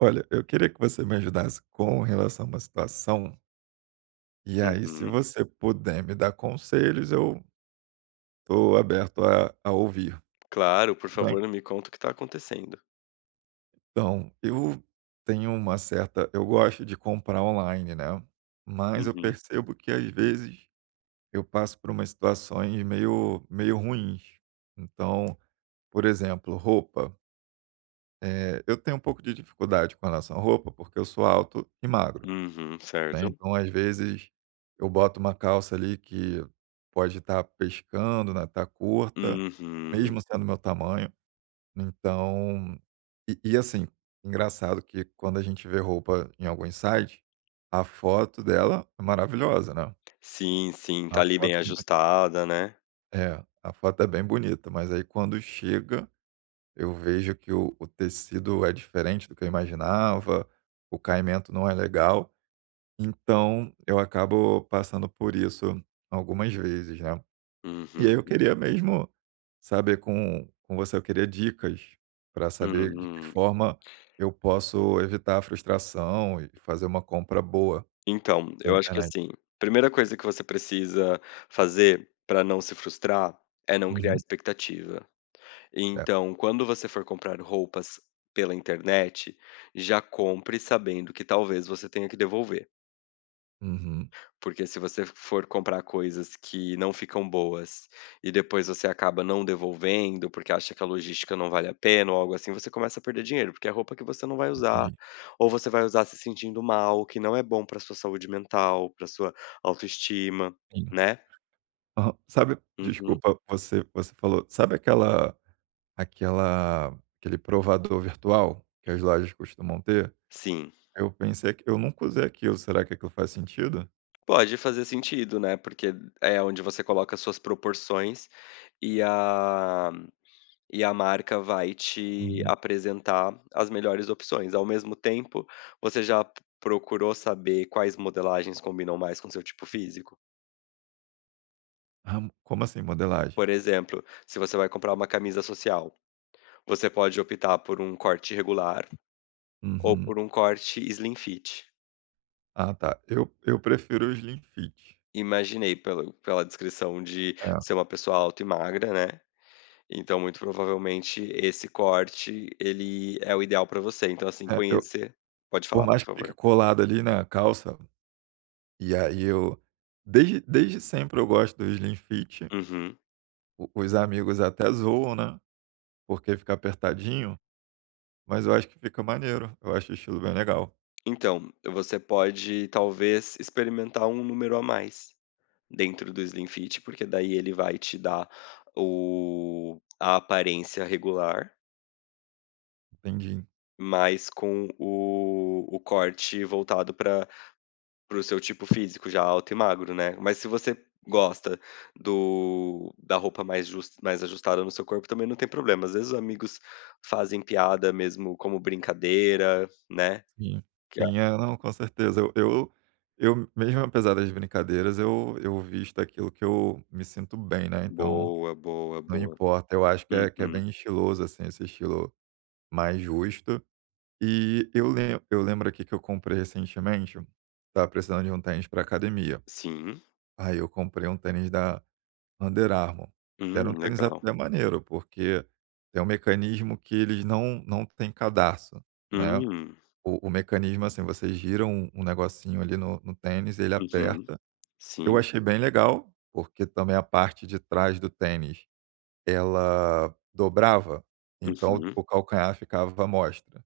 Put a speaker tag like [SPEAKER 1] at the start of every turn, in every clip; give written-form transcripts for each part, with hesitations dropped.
[SPEAKER 1] Olha, eu queria que você me ajudasse com relação a uma situação, e aí se
[SPEAKER 2] Uhum.
[SPEAKER 1] você puder me dar conselhos, eu estou aberto a ouvir,
[SPEAKER 2] Claro, por
[SPEAKER 1] tudo bem?
[SPEAKER 2] favor, me conta o que está acontecendo.
[SPEAKER 1] Então, eu tenho uma certa. Eu gosto de comprar online, né? Mas eu
[SPEAKER 2] Uhum.
[SPEAKER 1] percebo que às vezes eu passo por umas situações meio ruins. Então, por exemplo, roupa. Eu tenho um pouco de dificuldade com relação à roupa, porque eu sou alto e magro.
[SPEAKER 2] Uhum,
[SPEAKER 1] Né,
[SPEAKER 2] certo.
[SPEAKER 1] então, às vezes, eu boto uma calça ali que pode estar pescando, né, tá curta,
[SPEAKER 2] Uhum.
[SPEAKER 1] mesmo sendo meu tamanho. Então e assim, engraçado que quando a gente vê roupa em algum site, a foto dela é maravilhosa, né.
[SPEAKER 2] Sim, sim,
[SPEAKER 1] A
[SPEAKER 2] tá ali bem
[SPEAKER 1] foto
[SPEAKER 2] ajustada, né.
[SPEAKER 1] a foto é bem bonita, mas aí quando chega, eu vejo que o tecido é diferente do que eu imaginava, o caimento não é legal. Então, eu acabo passando por isso algumas vezes, né. E aí
[SPEAKER 2] Uhum.
[SPEAKER 1] eu queria mesmo saber com você, eu queria dicas para saber de que
[SPEAKER 2] Hum.
[SPEAKER 1] forma eu posso evitar a frustração e fazer uma compra boa
[SPEAKER 2] Então,
[SPEAKER 1] pela
[SPEAKER 2] eu acho que,
[SPEAKER 1] internet.
[SPEAKER 2] assim, primeira coisa que você precisa fazer para não se frustrar é não criar
[SPEAKER 1] Uhum.
[SPEAKER 2] expectativa.
[SPEAKER 1] É.
[SPEAKER 2] Então, quando você for comprar roupas pela internet, já compre sabendo que talvez você tenha que devolver.
[SPEAKER 1] Uhum.
[SPEAKER 2] Porque se você for comprar coisas que não ficam boas e depois você acaba não devolvendo, porque acha que a logística não vale a pena ou algo assim, você começa a perder dinheiro, porque é roupa que você não vai usar,
[SPEAKER 1] Entendi.
[SPEAKER 2] ou você vai usar se sentindo mal, que não é bom para sua saúde mental, para sua autoestima,
[SPEAKER 1] Sim.
[SPEAKER 2] né?
[SPEAKER 1] Aham. Sabe,
[SPEAKER 2] Uhum.
[SPEAKER 1] desculpa, você falou, sabe aquela aquele provador virtual que as lojas costumam ter?
[SPEAKER 2] Sim.
[SPEAKER 1] Eu pensei que eu nunca usei aquilo, será que aquilo faz sentido?
[SPEAKER 2] Pode fazer sentido, né? Porque é onde você coloca suas proporções e a E a marca vai te
[SPEAKER 1] Uhum.
[SPEAKER 2] apresentar as melhores opções. Ao mesmo tempo, você já p procurou saber quais modelagens combinam mais com seu tipo físico?
[SPEAKER 1] Ah, como assim modelagem?
[SPEAKER 2] Por exemplo, se você vai comprar uma camisa social, você pode optar por um corte regular ou
[SPEAKER 1] Uhum.
[SPEAKER 2] por um corte slim fit.
[SPEAKER 1] Ah, tá. Eu prefiro os slim fit.
[SPEAKER 2] Imaginei pelo pela descrição de
[SPEAKER 1] É,
[SPEAKER 2] ser uma pessoa alta e magra, né, então muito provavelmente esse corte ele é o ideal para você, então assim
[SPEAKER 1] é, eu
[SPEAKER 2] conhecer pode
[SPEAKER 1] por
[SPEAKER 2] falar,
[SPEAKER 1] mais
[SPEAKER 2] por
[SPEAKER 1] que fique
[SPEAKER 2] favor.
[SPEAKER 1] colado ali na calça, e aí eu desde sempre eu gosto do slim fit.
[SPEAKER 2] Uhum.
[SPEAKER 1] O os amigos até zoam, né, porque fica apertadinho, mas eu acho que fica maneiro, eu acho o estilo bem legal.
[SPEAKER 2] Então, você pode talvez experimentar um número a mais dentro do Slim Fit, porque daí ele vai te dar o a aparência regular,
[SPEAKER 1] Entendi.
[SPEAKER 2] mas com o corte voltado pra para o seu tipo físico, já alto e magro, né. Mas se você gosta do da roupa mais jus mais ajustada no seu corpo, também não tem problema. Às vezes os amigos fazem piada mesmo como brincadeira, né.
[SPEAKER 1] Sim,
[SPEAKER 2] Que é
[SPEAKER 1] sim. É, não, com certeza. Eu eu mesmo, apesar das brincadeiras, eu visto aquilo que eu me sinto bem, né, então
[SPEAKER 2] boa, boa,
[SPEAKER 1] não
[SPEAKER 2] boa.
[SPEAKER 1] importa, eu acho que é
[SPEAKER 2] Uhum.
[SPEAKER 1] bem estiloso, assim, esse estilo mais justo. E eu lem eu lembro aqui que eu comprei recentemente, estava precisando de um tênis pra academia,
[SPEAKER 2] Sim.
[SPEAKER 1] aí eu comprei um tênis da Under Armour. Era um tênis
[SPEAKER 2] Legal.
[SPEAKER 1] até maneiro, porque tem um mecanismo que eles não têm cadarço, né.
[SPEAKER 2] Hum.
[SPEAKER 1] O mecanismo, assim, você gira um negocinho ali no tênis, ele
[SPEAKER 2] Uhum.
[SPEAKER 1] aperta. Eu
[SPEAKER 2] Sim.
[SPEAKER 1] achei bem legal, porque também a parte de trás do tênis ela dobrava, então
[SPEAKER 2] Uhum.
[SPEAKER 1] o calcanhar ficava à mostra,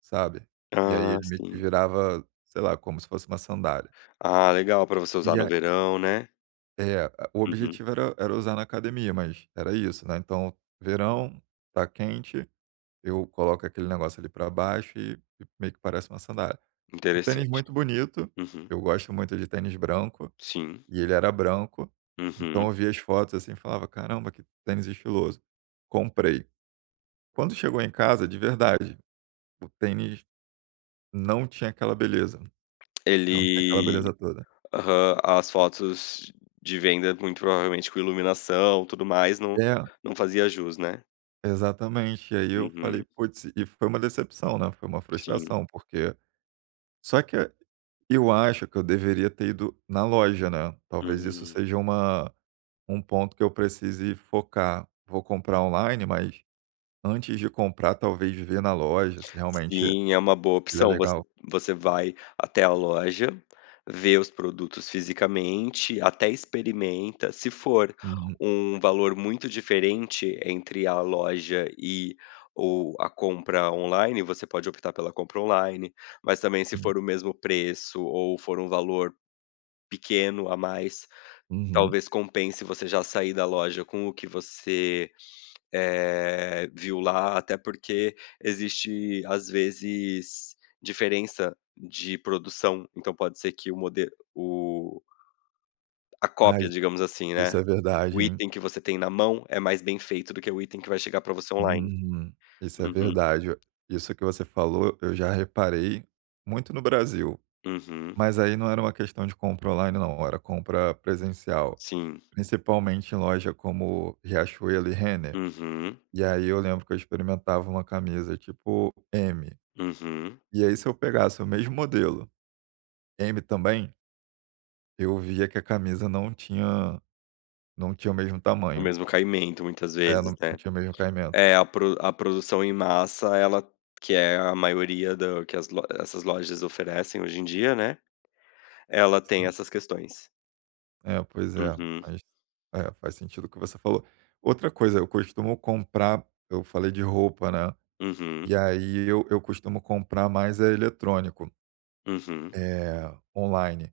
[SPEAKER 1] sabe. E aí
[SPEAKER 2] Ah,
[SPEAKER 1] ele meio que
[SPEAKER 2] sim.
[SPEAKER 1] virava, sei lá, como se fosse uma sandália.
[SPEAKER 2] Ah, legal para você usar
[SPEAKER 1] E
[SPEAKER 2] no
[SPEAKER 1] a
[SPEAKER 2] verão, né.
[SPEAKER 1] é, o
[SPEAKER 2] Uhum.
[SPEAKER 1] objetivo era usar na academia, mas era isso, né, então verão, tá quente, eu coloco aquele negócio ali para baixo e meio que parece uma sandália. Um tênis
[SPEAKER 2] Interessante.
[SPEAKER 1] muito bonito,
[SPEAKER 2] Uhum.
[SPEAKER 1] eu gosto muito de tênis branco,
[SPEAKER 2] Sim.
[SPEAKER 1] e ele era branco, então
[SPEAKER 2] Uhum.
[SPEAKER 1] eu via as fotos, assim, e falava: "Caramba, que tênis estiloso". Comprei. Quando chegou em casa, de verdade, o tênis não tinha aquela beleza, não tinha aquela
[SPEAKER 2] Ele
[SPEAKER 1] beleza toda.
[SPEAKER 2] aham. As fotos de venda, muito provavelmente com iluminação, tudo mais,
[SPEAKER 1] É,
[SPEAKER 2] não fazia jus, né.
[SPEAKER 1] exatamente. E aí eu falei:
[SPEAKER 2] Uhum.
[SPEAKER 1] "Putz", e foi uma decepção, né, foi uma
[SPEAKER 2] Sim.
[SPEAKER 1] frustração, porque só que eu acho que eu deveria ter ido na loja, né, talvez isso
[SPEAKER 2] Hum.
[SPEAKER 1] seja uma um ponto que eu precise focar. Vou comprar online, mas antes de comprar, talvez ver na loja se realmente
[SPEAKER 2] Sim, é uma boa
[SPEAKER 1] ele é
[SPEAKER 2] opção.
[SPEAKER 1] legal.
[SPEAKER 2] Você vai até a loja, vê os produtos fisicamente, até experimenta. Se for
[SPEAKER 1] Uhum,
[SPEAKER 2] um valor muito diferente entre a loja e o a compra online, você pode optar pela compra online, mas também se
[SPEAKER 1] hum,
[SPEAKER 2] for o mesmo preço ou for um valor pequeno a mais,
[SPEAKER 1] uhum.
[SPEAKER 2] talvez compense você já sair da loja com o que você viu lá, até porque existe, às vezes, diferença de produção, então pode ser que o modelo o a cópia,
[SPEAKER 1] Ai,
[SPEAKER 2] digamos assim,
[SPEAKER 1] isso
[SPEAKER 2] né,
[SPEAKER 1] é verdade,
[SPEAKER 2] o
[SPEAKER 1] hein.
[SPEAKER 2] item que você tem na mão é mais bem feito do que o item que vai chegar para você online.
[SPEAKER 1] Uhum. Isso é
[SPEAKER 2] Uhum,
[SPEAKER 1] verdade. Isso que você falou, eu já reparei muito no Brasil,
[SPEAKER 2] uhum,
[SPEAKER 1] mas aí não era uma questão de compra online não, era compra presencial,
[SPEAKER 2] sim,
[SPEAKER 1] principalmente em loja como Riachuelo e Renner.
[SPEAKER 2] uhum,
[SPEAKER 1] E aí eu lembro que eu experimentava uma camisa tipo M,
[SPEAKER 2] uhum.
[SPEAKER 1] e aí se eu pegasse o mesmo modelo, M também, eu via que a camisa não tinha o mesmo
[SPEAKER 2] O
[SPEAKER 1] tamanho,
[SPEAKER 2] mesmo caimento muitas
[SPEAKER 1] é, não
[SPEAKER 2] vezes,
[SPEAKER 1] não
[SPEAKER 2] né.
[SPEAKER 1] tinha o mesmo caimento.
[SPEAKER 2] É, a pro a produção em massa, ela que é a maioria do que as lo essas lojas oferecem hoje em dia, né, ela tem essas questões.
[SPEAKER 1] É, pois é,
[SPEAKER 2] Uhum,
[SPEAKER 1] mas é, faz sentido o que você falou. Outra coisa, eu costumo comprar, eu falei de roupa, né,
[SPEAKER 2] uhum,
[SPEAKER 1] e aí eu costumo comprar mais é eletrônico,
[SPEAKER 2] uhum.
[SPEAKER 1] eh, online.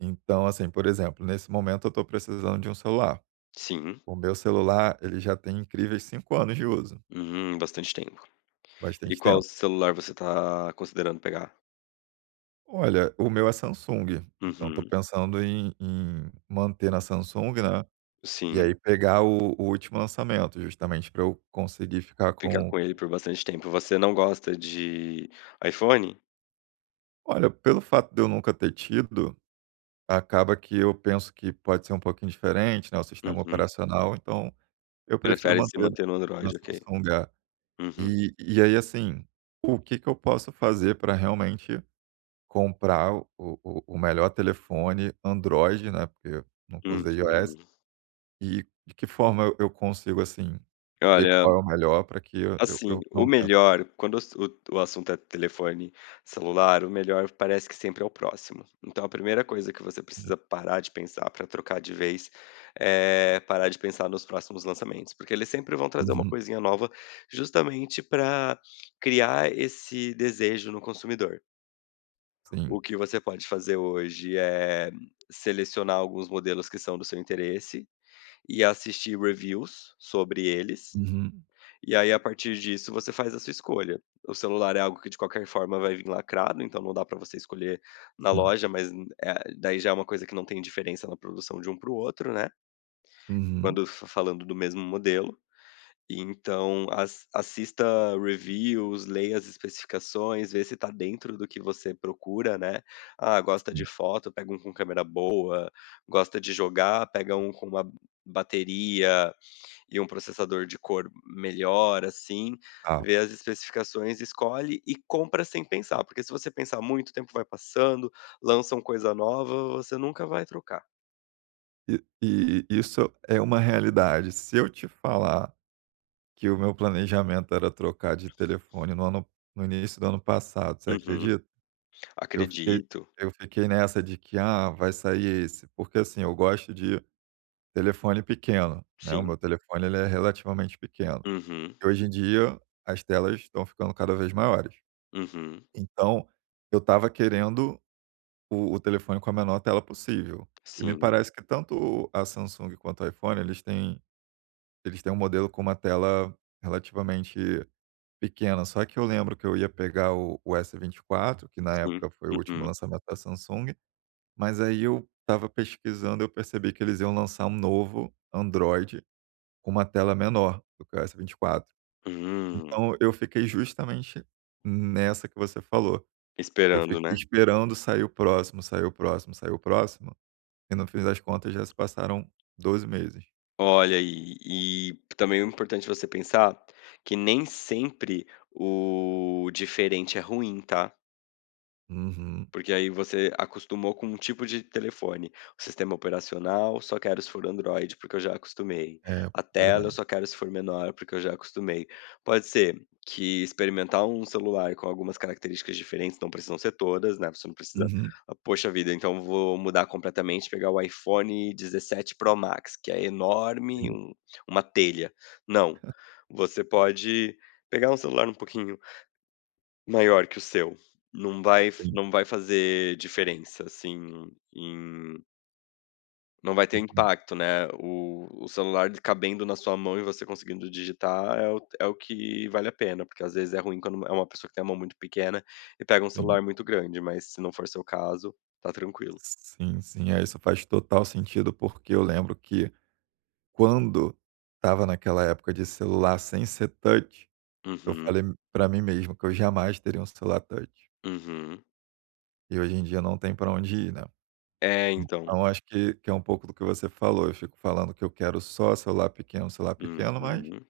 [SPEAKER 1] Então, assim, por exemplo, nesse momento eu estou precisando de um celular.
[SPEAKER 2] Sim,
[SPEAKER 1] O meu celular, ele já tem incríveis 5 anos de uso,
[SPEAKER 2] uhum, bastante tempo. E
[SPEAKER 1] bastante
[SPEAKER 2] qual
[SPEAKER 1] tempo.
[SPEAKER 2] celular você tá considerando pegar?
[SPEAKER 1] Olha, o meu é Samsung, então estou
[SPEAKER 2] Uhum,
[SPEAKER 1] pensando em manter na Samsung, né, e
[SPEAKER 2] sim,
[SPEAKER 1] aí pegar o último lançamento, justamente para eu conseguir ficar
[SPEAKER 2] ficar
[SPEAKER 1] com
[SPEAKER 2] com ele por bastante tempo. Você não gosta de iPhone?
[SPEAKER 1] olha, pelo fato de eu nunca ter tido, acaba que eu penso que pode ser um pouquinho diferente, né, o sistema
[SPEAKER 2] Uhum.
[SPEAKER 1] operacional, então eu prefiro
[SPEAKER 2] Prefere se
[SPEAKER 1] manter
[SPEAKER 2] manter no
[SPEAKER 1] na
[SPEAKER 2] Android, ok.
[SPEAKER 1] Samsung A.
[SPEAKER 2] Uhum,
[SPEAKER 1] E e aí, assim, o que que eu posso fazer para realmente comprar o melhor telefone Android, né, porque eu nunca usei
[SPEAKER 2] uhum.
[SPEAKER 1] iOS, e de que forma eu consigo, assim, ver
[SPEAKER 2] Olha,
[SPEAKER 1] qual é o melhor para que eu eu
[SPEAKER 2] assim,
[SPEAKER 1] eu
[SPEAKER 2] o
[SPEAKER 1] não tenha
[SPEAKER 2] melhor, quando as o assunto é telefone celular, o melhor parece que sempre é o próximo. Então a primeira coisa que você precisa parar de pensar para trocar de vez, é parar de pensar nos próximos lançamentos, porque eles sempre vão trazer uma
[SPEAKER 1] uhum,
[SPEAKER 2] coisinha nova, justamente para criar esse desejo no consumidor.
[SPEAKER 1] sim.
[SPEAKER 2] O que você pode fazer hoje é selecionar alguns modelos que são do seu interesse e assistir reviews sobre eles.
[SPEAKER 1] Uhum,
[SPEAKER 2] E aí, a partir disso, você faz a sua escolha. O celular é algo que de qualquer forma vai vir lacrado, então não dá pra você escolher na
[SPEAKER 1] sim.
[SPEAKER 2] loja, mas, daí já é uma coisa que não tem diferença na produção de um para o outro, né,
[SPEAKER 1] Uhum,
[SPEAKER 2] quando fa falando do mesmo modelo. E então as assista reviews, leia as especificações, vê se tá dentro do que você procura, né. Ah, gosta de
[SPEAKER 1] sim.
[SPEAKER 2] foto, pega um com câmera boa, gosta de jogar, pega um com uma bateria e um processador de cor melhor, assim,
[SPEAKER 1] Ah.
[SPEAKER 2] vê as especificações, escolhe e compra sem pensar, porque se você pensar muito, o tempo vai passando, lançam coisa nova, você nunca vai trocar.
[SPEAKER 1] E isso é uma realidade. Se eu te falar que o meu planejamento era trocar de telefone no ano no início do ano passado, você
[SPEAKER 2] Uhum.
[SPEAKER 1] acredita? Eu fiquei
[SPEAKER 2] Acredito,
[SPEAKER 1] eu fiquei nessa de que: "Ah, vai sair esse", porque, assim, eu gosto de telefone pequeno, né, o
[SPEAKER 2] sim.
[SPEAKER 1] meu telefone ele é relativamente pequeno.
[SPEAKER 2] Uhum,
[SPEAKER 1] E hoje em dia as telas estão ficando cada vez maiores.
[SPEAKER 2] uhum.
[SPEAKER 1] Então, eu estava querendo o telefone com a menor tela possível. E me
[SPEAKER 2] Sim,
[SPEAKER 1] parece que tanto a Samsung quanto o iPhone, eles têm eles têm um modelo com uma tela relativamente pequena, só que eu lembro que eu ia pegar o S24, que na
[SPEAKER 2] sim.
[SPEAKER 1] época foi o último
[SPEAKER 2] Uhum.
[SPEAKER 1] lançamento da Samsung, mas aí eu estava pesquisando, e eu percebi que eles iam lançar um novo Android com uma tela menor do que o S24.
[SPEAKER 2] Hum,
[SPEAKER 1] Então eu fiquei justamente nessa que você falou. Eu
[SPEAKER 2] esperando,
[SPEAKER 1] fiquei
[SPEAKER 2] né.
[SPEAKER 1] esperando sair o próximo, sair o próximo, sair o próximo, e no fim das contas já se passaram 12 meses.
[SPEAKER 2] Olha, e também é importante você pensar que nem sempre o diferente é ruim, tá?
[SPEAKER 1] Uhum.
[SPEAKER 2] Porque aí você acostumou com um tipo de telefone. O sistema operacional, só quero se for Android, porque eu já acostumei.
[SPEAKER 1] É,
[SPEAKER 2] A tela, eu
[SPEAKER 1] verdade.
[SPEAKER 2] só quero se for menor, porque eu já acostumei. Pode ser que experimentar um celular com algumas características diferentes, não precisam ser todas, né? Você não precisa,
[SPEAKER 1] Uhum.
[SPEAKER 2] ah, poxa vida, então vou mudar completamente, pegar o iPhone 17 Pro Max, que é enorme,
[SPEAKER 1] Sim,
[SPEAKER 2] um- uma telha. Não. Você pode pegar um celular um pouquinho maior que o seu.
[SPEAKER 1] sim.
[SPEAKER 2] Não vai fazer diferença, assim, em não vai ter
[SPEAKER 1] Entendi.
[SPEAKER 2] impacto, né. O celular cabendo na sua mão e você conseguindo digitar é o que vale a pena, porque às vezes é ruim quando é uma pessoa que tem a mão muito pequena e pega um
[SPEAKER 1] Sim.
[SPEAKER 2] celular muito grande, mas se não for seu caso, tá tranquilo.
[SPEAKER 1] Sim, sim. É, isso faz total sentido, porque eu lembro que quando estava naquela época de celular sem ser touch, eu
[SPEAKER 2] Uhum,
[SPEAKER 1] falei para mim mesmo que eu jamais teria um celular touch.
[SPEAKER 2] uhum.
[SPEAKER 1] E hoje em dia não tem para onde ir, né.
[SPEAKER 2] É, então.
[SPEAKER 1] Então acho que é um pouco do que você falou, eu fico falando que eu quero só celular pequeno, mas
[SPEAKER 2] Uhum,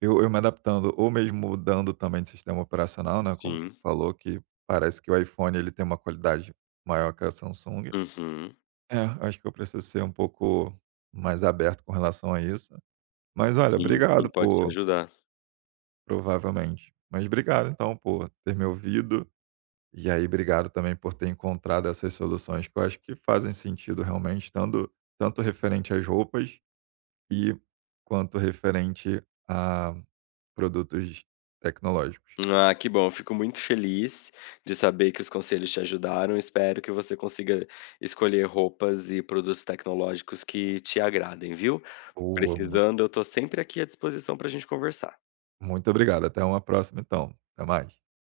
[SPEAKER 1] eu me adaptando ou mesmo mudando também de sistema operacional, né, como você
[SPEAKER 2] sim.
[SPEAKER 1] falou que parece que o iPhone ele tem uma qualidade maior que a Samsung.
[SPEAKER 2] Uhum.
[SPEAKER 1] É, acho que eu preciso ser um pouco mais aberto com relação a isso. Mas olha,
[SPEAKER 2] Sim, sim,
[SPEAKER 1] obrigado
[SPEAKER 2] pode te
[SPEAKER 1] por
[SPEAKER 2] ajudar.
[SPEAKER 1] provavelmente. Mas obrigado então por ter me ouvido. E aí, obrigado também por ter encontrado essas soluções que eu acho que fazem sentido realmente, tanto, tanto referente às roupas e quanto referente a produtos tecnológicos.
[SPEAKER 2] Ah, que bom. Eu fico muito feliz de saber que os conselhos te ajudaram. Espero que você consiga escolher roupas e produtos tecnológicos que te agradem, viu?
[SPEAKER 1] Boa, muito,
[SPEAKER 2] Precisando, eu tô sempre aqui à disposição para a gente conversar.
[SPEAKER 1] muito obrigado. Até uma próxima, então. Até mais.